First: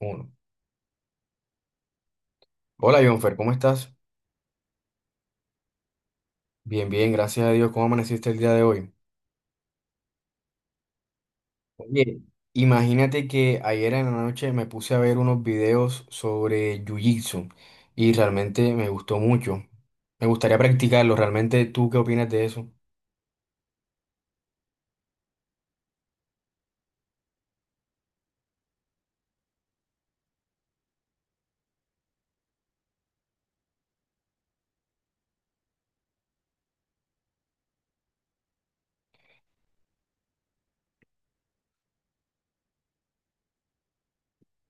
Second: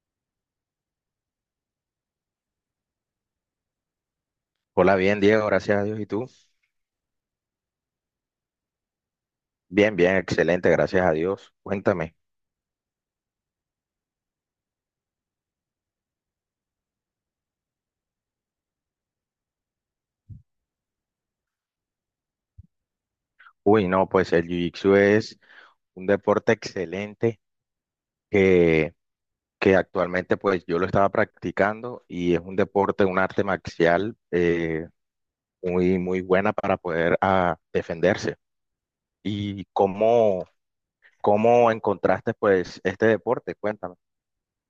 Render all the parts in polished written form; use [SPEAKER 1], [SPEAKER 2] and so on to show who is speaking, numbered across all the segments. [SPEAKER 1] Uno. Hola, Jonfer, ¿cómo estás?
[SPEAKER 2] Hola, bien, Diego, gracias a Dios. ¿Y tú?
[SPEAKER 1] Bien, bien, gracias a Dios. ¿Cómo amaneciste el día de hoy?
[SPEAKER 2] Bien, bien, excelente, gracias a Dios. Cuéntame.
[SPEAKER 1] Oye, imagínate que ayer en la noche me puse a ver unos videos sobre Jiu-Jitsu y realmente me gustó mucho. Me gustaría practicarlo. ¿Realmente tú qué opinas de eso?
[SPEAKER 2] Uy, no, pues el Jiu-Jitsu es un deporte excelente que, que actualmente pues yo lo estaba practicando y es un deporte, un arte marcial muy, muy buena para poder defenderse. ¿Y cómo encontraste pues este deporte? Cuéntame.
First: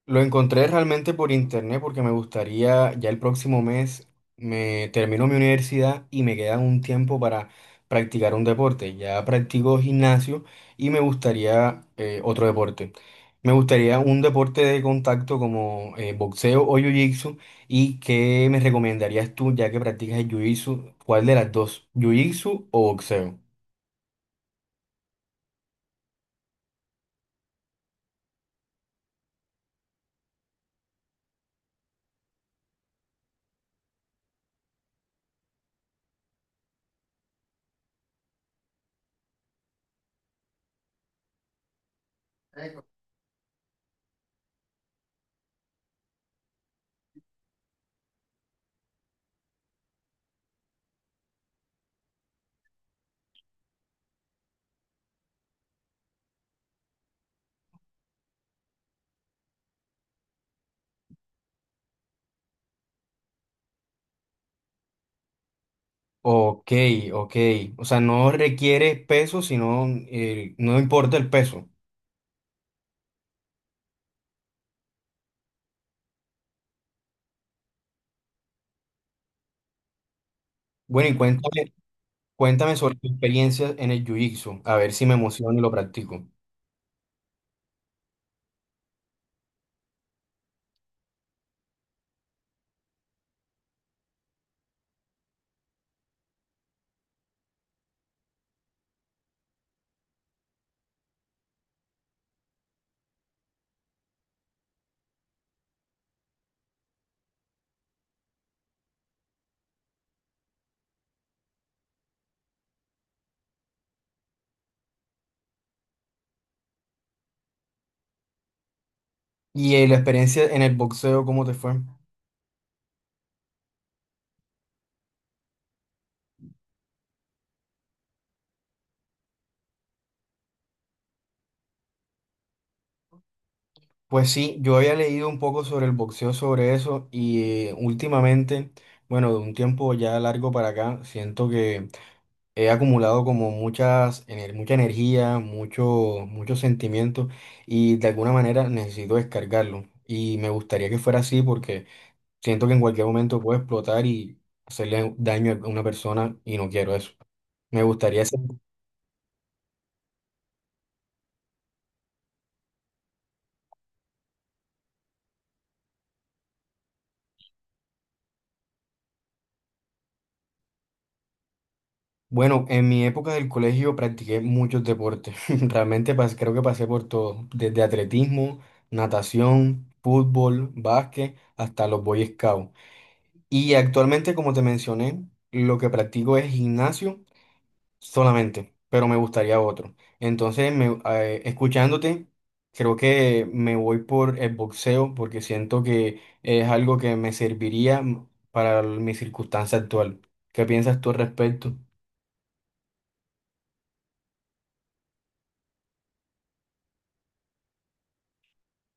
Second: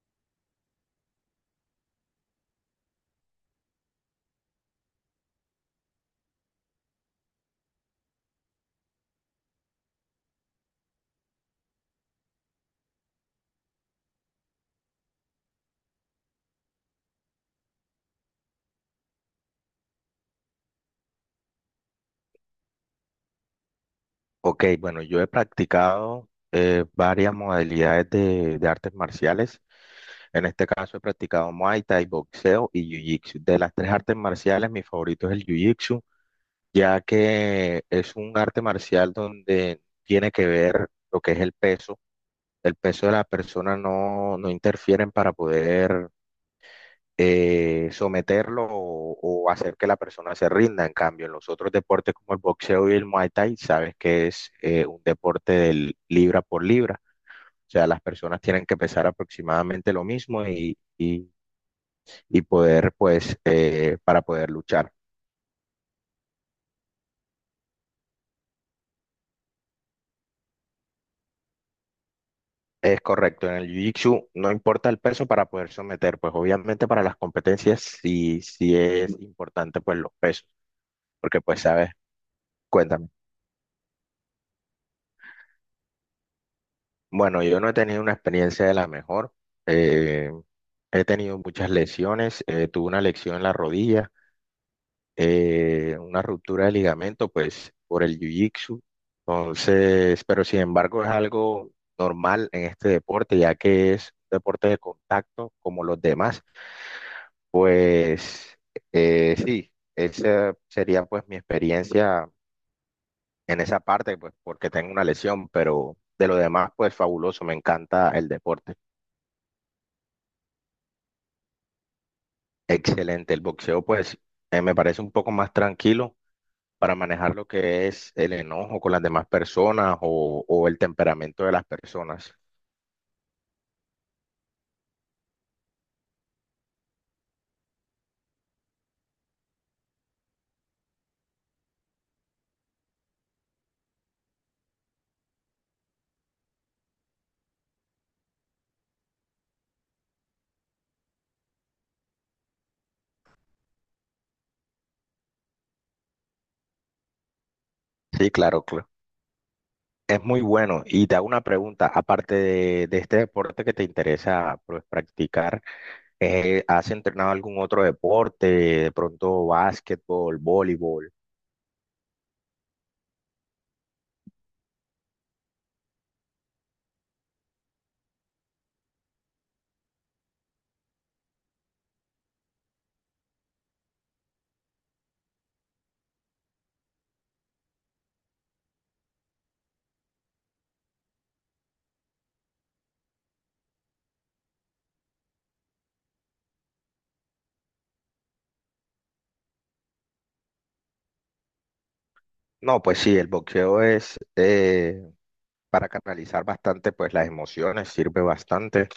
[SPEAKER 1] Lo encontré realmente por internet porque me gustaría, ya el próximo mes me termino mi universidad y me queda un tiempo para practicar un deporte. Ya practico gimnasio y me gustaría otro deporte. Me gustaría un deporte de contacto como boxeo o jiu-jitsu. ¿Y qué me recomendarías tú ya que practicas el jiu-jitsu? ¿Cuál de las dos? ¿Jiu-jitsu o boxeo?
[SPEAKER 2] Ok, bueno, yo he practicado varias modalidades de artes marciales. En este caso he practicado Muay Thai, boxeo y Jiu-Jitsu. De las tres artes marciales, mi favorito es el Jiu-Jitsu, ya que es un arte marcial donde tiene que ver lo que es el peso. El peso de la persona no, no interfieren para poder someterlo o hacer que la persona se rinda. En cambio, en los otros deportes como el boxeo y el Muay Thai, sabes que es un deporte del libra por libra. O sea, las personas tienen que pesar aproximadamente lo mismo y poder, pues, para poder luchar.
[SPEAKER 1] Ok, ok. O sea, no requiere peso, sino no importa el peso.
[SPEAKER 2] Es correcto, en el Jiu-Jitsu no importa el peso para poder someter, pues obviamente para las competencias sí, sí es importante pues los pesos,
[SPEAKER 1] Bueno, y
[SPEAKER 2] porque pues
[SPEAKER 1] cuéntame,
[SPEAKER 2] sabes,
[SPEAKER 1] cuéntame sobre tu
[SPEAKER 2] cuéntame.
[SPEAKER 1] experiencia en el jiu-jitsu, a ver si me emociono y lo practico.
[SPEAKER 2] Bueno, yo no he tenido una experiencia de la mejor, eh, he tenido muchas lesiones, tuve una lesión en la rodilla, una ruptura de ligamento, pues por el jiu-jitsu. Entonces, pero sin embargo es algo normal en este deporte, ya que es un deporte de contacto como los demás. Pues sí, esa sería pues mi experiencia en esa parte, pues porque tengo una lesión, pero de lo demás, pues fabuloso, me encanta el deporte.
[SPEAKER 1] Y la experiencia en el boxeo, ¿cómo te fue?
[SPEAKER 2] Excelente, el boxeo pues me parece un poco más tranquilo para manejar lo que es el enojo con las demás personas o el temperamento de las personas.
[SPEAKER 1] Pues sí, yo había leído un poco sobre el boxeo, sobre eso, y últimamente, bueno, de un tiempo ya largo para acá, siento que he acumulado como muchas, mucha energía, mucho, muchos sentimientos, y de alguna manera necesito descargarlo. Y me gustaría que fuera así porque... Siento que en cualquier momento puedo explotar y hacerle daño a una persona y no quiero eso. Me gustaría
[SPEAKER 2] Sí,
[SPEAKER 1] ser...
[SPEAKER 2] claro, claro. Es muy bueno. Y te hago una pregunta, aparte de este deporte que te interesa pues, practicar, ¿has entrenado algún otro deporte? De pronto básquetbol, voleibol.
[SPEAKER 1] Bueno, en mi época del colegio practiqué muchos deportes. Realmente creo que pasé por todo. Desde atletismo, natación, fútbol, básquet, hasta los Boy Scouts. Y actualmente, como te mencioné, lo que practico es gimnasio solamente, pero me gustaría otro. Entonces, escuchándote, creo que me voy por el boxeo porque siento que es algo que me serviría para mi circunstancia actual. ¿Qué piensas tú al respecto?
[SPEAKER 2] No, pues sí, el boxeo es para canalizar bastante pues las emociones, sirve bastante.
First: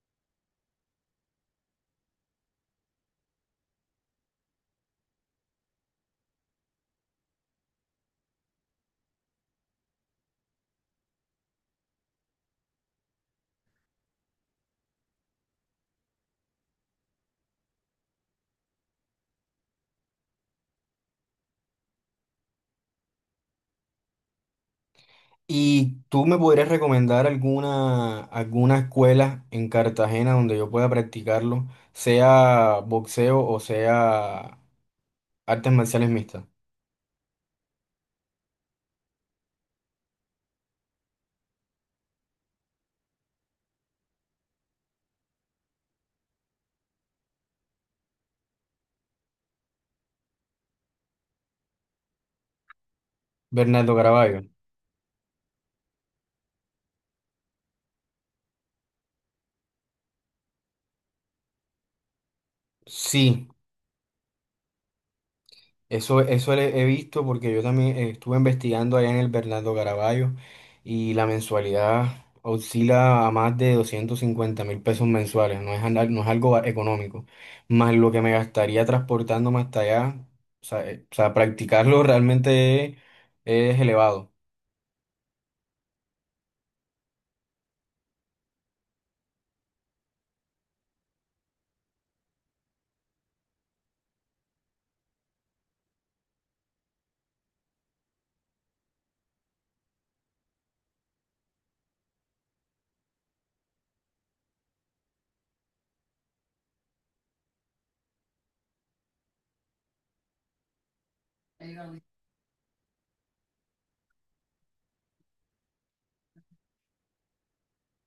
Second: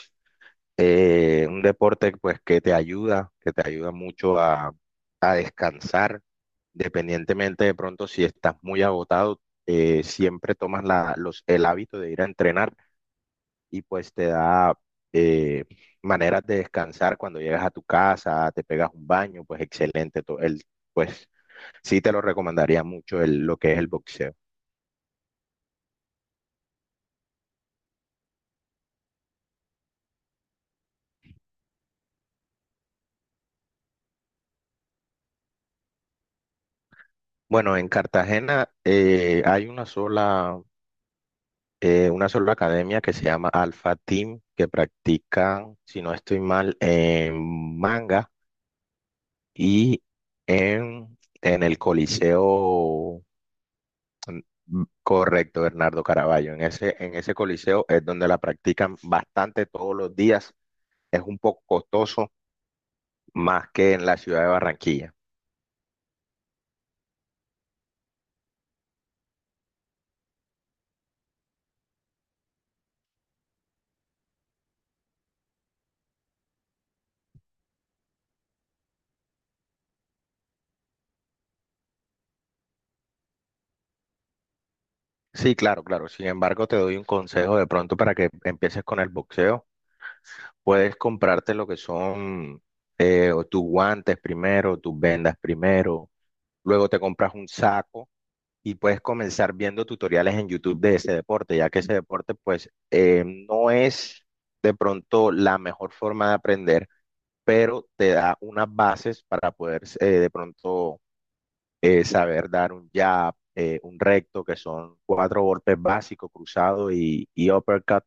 [SPEAKER 2] Un deporte pues que te ayuda mucho a descansar, independientemente de pronto si estás muy agotado, siempre tomas el hábito de ir a entrenar y pues te da eh, maneras de descansar cuando llegas a tu casa, te pegas un baño, pues excelente, pues sí te lo recomendaría mucho lo que es el boxeo.
[SPEAKER 1] ¿Y tú me podrías recomendar alguna, alguna escuela en Cartagena donde yo pueda practicarlo, sea boxeo o sea artes marciales mixtas?
[SPEAKER 2] Bueno, en Cartagena hay una sola academia que se llama Alpha Team, que practican, si no estoy mal, en manga y en el Coliseo,
[SPEAKER 1] Bernardo Caraballo.
[SPEAKER 2] mm, correcto, Bernardo Caraballo. En ese coliseo es donde la practican bastante todos los días. Es un poco costoso
[SPEAKER 1] Sí.
[SPEAKER 2] más que en la ciudad de Barranquilla.
[SPEAKER 1] Eso, he visto porque yo también estuve investigando allá en el Bernardo Caraballo y la mensualidad oscila a más de 250.000 pesos mensuales, no es, no es algo económico, más lo que me gastaría transportándome hasta allá, o sea, practicarlo realmente es elevado.
[SPEAKER 2] Sí, claro, claro. Sin embargo, te doy un consejo de pronto para que empieces con el boxeo. Puedes comprarte lo que son o tus guantes primero, tus vendas primero, luego te compras un saco y puedes comenzar viendo tutoriales en YouTube de ese deporte, ya que ese deporte pues no es de pronto la mejor forma de aprender, pero te da unas bases para poder de pronto saber dar un jab, un recto, que son cuatro golpes básicos, cruzado y uppercut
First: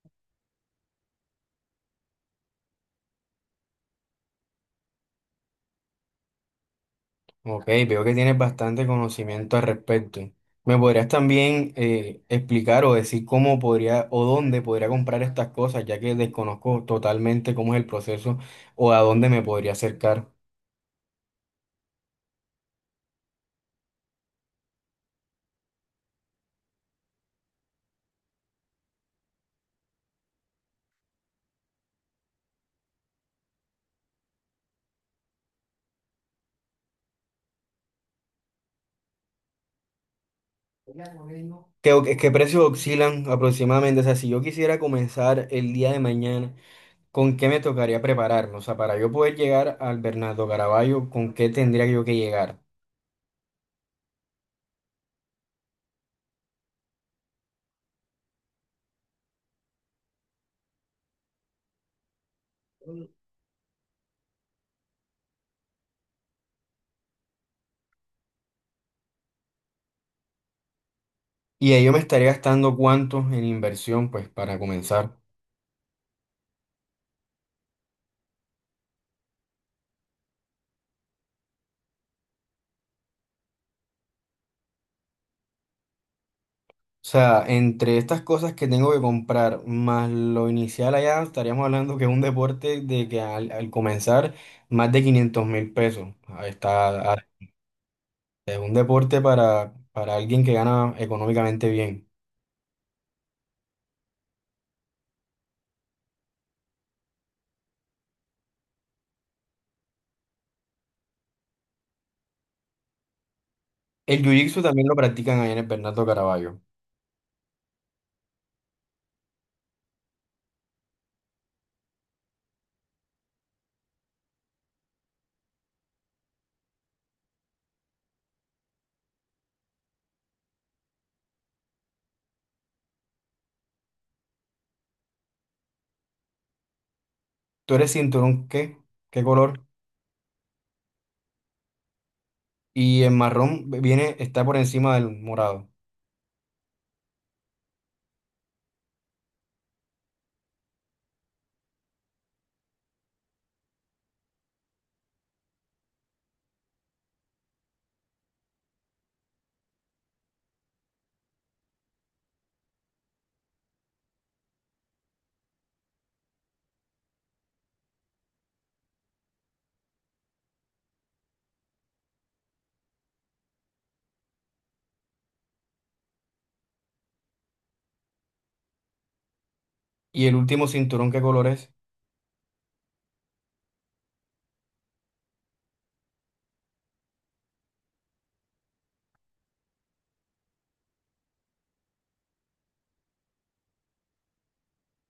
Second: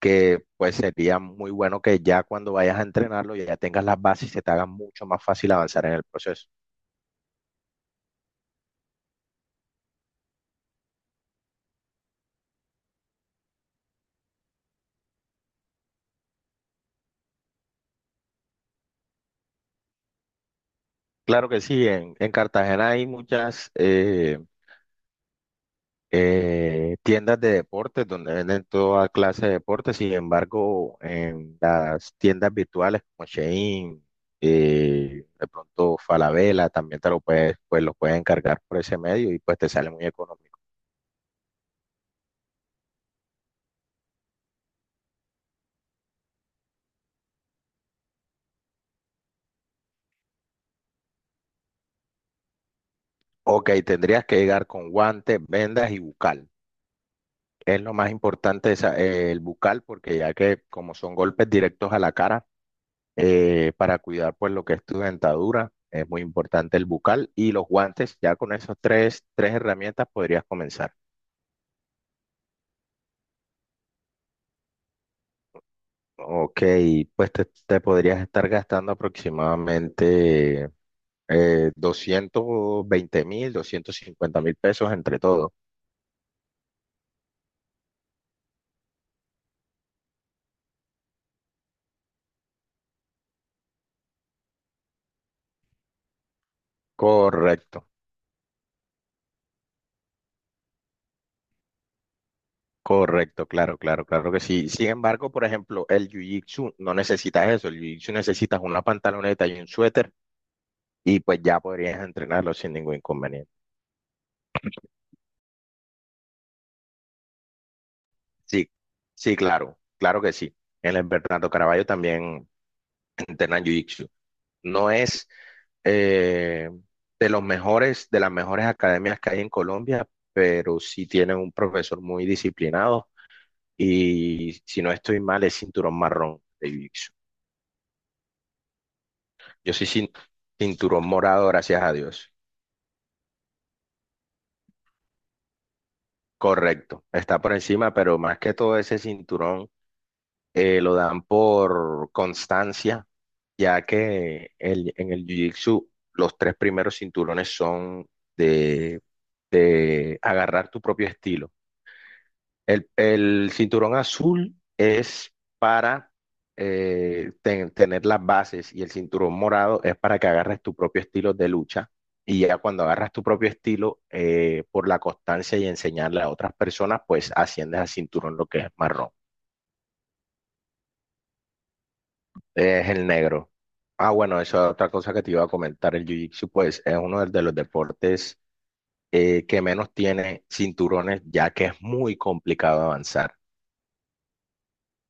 [SPEAKER 2] que pues sería muy bueno que ya cuando vayas a entrenarlo ya tengas las bases y se te haga mucho más fácil avanzar en el proceso.
[SPEAKER 1] Ok, veo que tienes bastante conocimiento al respecto. ¿Me podrías también explicar o decir cómo podría o dónde podría comprar estas cosas, ya que desconozco totalmente cómo es el proceso o a dónde me podría acercar?
[SPEAKER 2] Claro que sí, en Cartagena hay muchas tiendas de deportes donde venden toda clase de deportes, sin embargo, en las tiendas virtuales como Shein, de pronto Falabella, también te lo puedes, pues lo puedes encargar por ese medio y pues te sale muy económico.
[SPEAKER 1] ¿Qué, qué precios oscilan aproximadamente? O sea, si yo quisiera comenzar el día de mañana, ¿con qué me tocaría prepararme? O sea, para yo poder llegar al Bernardo Caraballo, ¿con qué tendría yo que llegar?
[SPEAKER 2] Ok, tendrías que llegar con guantes, vendas y bucal. Es lo más importante el bucal, porque ya que como son golpes directos a la cara, para cuidar pues lo que es tu dentadura, es muy importante el bucal y los guantes, ya con esas tres herramientas podrías comenzar.
[SPEAKER 1] Y ahí yo me estaría gastando cuánto en inversión, pues, para comenzar.
[SPEAKER 2] Ok, pues te podrías estar gastando aproximadamente 220.000, 250.000 pesos entre todo.
[SPEAKER 1] O sea, entre estas cosas que tengo que comprar, más lo inicial allá, estaríamos hablando que es un deporte de que al, al comenzar, más de 500.000 pesos. Ahí está, ah,
[SPEAKER 2] Correcto.
[SPEAKER 1] es un deporte para alguien que gana económicamente bien.
[SPEAKER 2] Correcto, claro, claro, claro que sí. Sin embargo, por ejemplo, el jiu-jitsu no necesitas eso. El jiu-jitsu necesitas una pantaloneta y un suéter y pues ya podrías entrenarlo sin ningún inconveniente.
[SPEAKER 1] El jiu-jitsu también lo practican allá en el Bernardo Caraballo.
[SPEAKER 2] Sí, sí, claro, claro que sí. En el Bernardo Caraballo también entrenan jiu-jitsu. No es eh, de las mejores academias que hay en Colombia, pero sí tienen un profesor muy disciplinado y si no estoy mal es cinturón marrón de jiu.
[SPEAKER 1] ¿Tú eres cinturón qué? ¿Qué color?
[SPEAKER 2] Yo soy cin- cinturón morado, gracias a Dios.
[SPEAKER 1] Y el marrón viene, está por encima del morado.
[SPEAKER 2] Correcto, está por encima, pero más que todo ese cinturón lo dan por constancia, ya que en el Jiu-Jitsu los tres primeros cinturones son de, de agarrar tu propio estilo. El cinturón azul es para tener las bases y el cinturón morado es para que agarres tu propio estilo de lucha. Y ya cuando agarras tu propio estilo, por la constancia y enseñarle a otras personas, pues asciendes al cinturón lo que es marrón.
[SPEAKER 1] ¿Y el último cinturón qué color es?
[SPEAKER 2] Es el negro. Ah, bueno, eso es otra cosa que te iba a comentar. El Jiu-Jitsu, pues, es uno de los deportes que menos tiene cinturones, ya que es muy complicado avanzar.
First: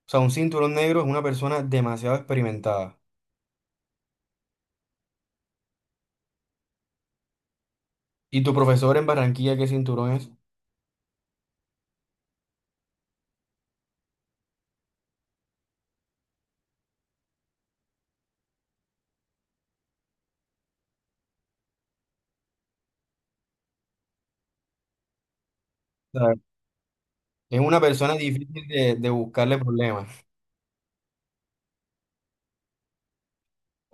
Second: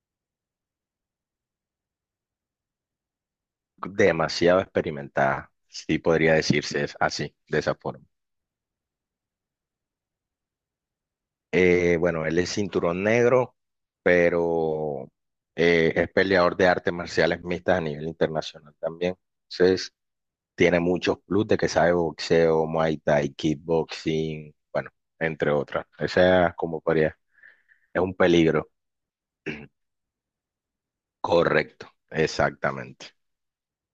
[SPEAKER 1] O sea, un cinturón negro es una persona demasiado experimentada.
[SPEAKER 2] Demasiado experimentada, sí podría decirse es así, de esa forma.
[SPEAKER 1] ¿Y tu profesor en Barranquilla qué cinturón es?
[SPEAKER 2] Bueno, él es cinturón negro, pero es peleador de artes marciales mixtas a nivel internacional también. Entonces, tiene muchos plus de que sabe boxeo, Muay Thai, kickboxing, bueno, entre otras. Esa es como podría,
[SPEAKER 1] Es una
[SPEAKER 2] es un
[SPEAKER 1] persona difícil
[SPEAKER 2] peligro.
[SPEAKER 1] de buscarle problemas.
[SPEAKER 2] Correcto, exactamente.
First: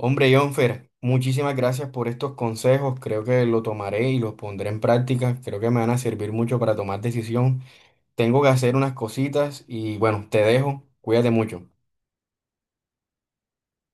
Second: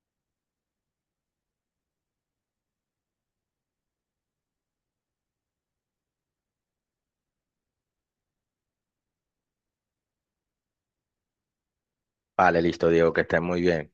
[SPEAKER 1] Hombre, Jonfer, muchísimas gracias por estos consejos. Creo que lo tomaré y los pondré en práctica. Creo que me van a servir mucho para tomar decisión. Tengo que hacer unas cositas y bueno, te dejo. Cuídate mucho.
[SPEAKER 2] Vale, listo, Diego, que estés muy bien.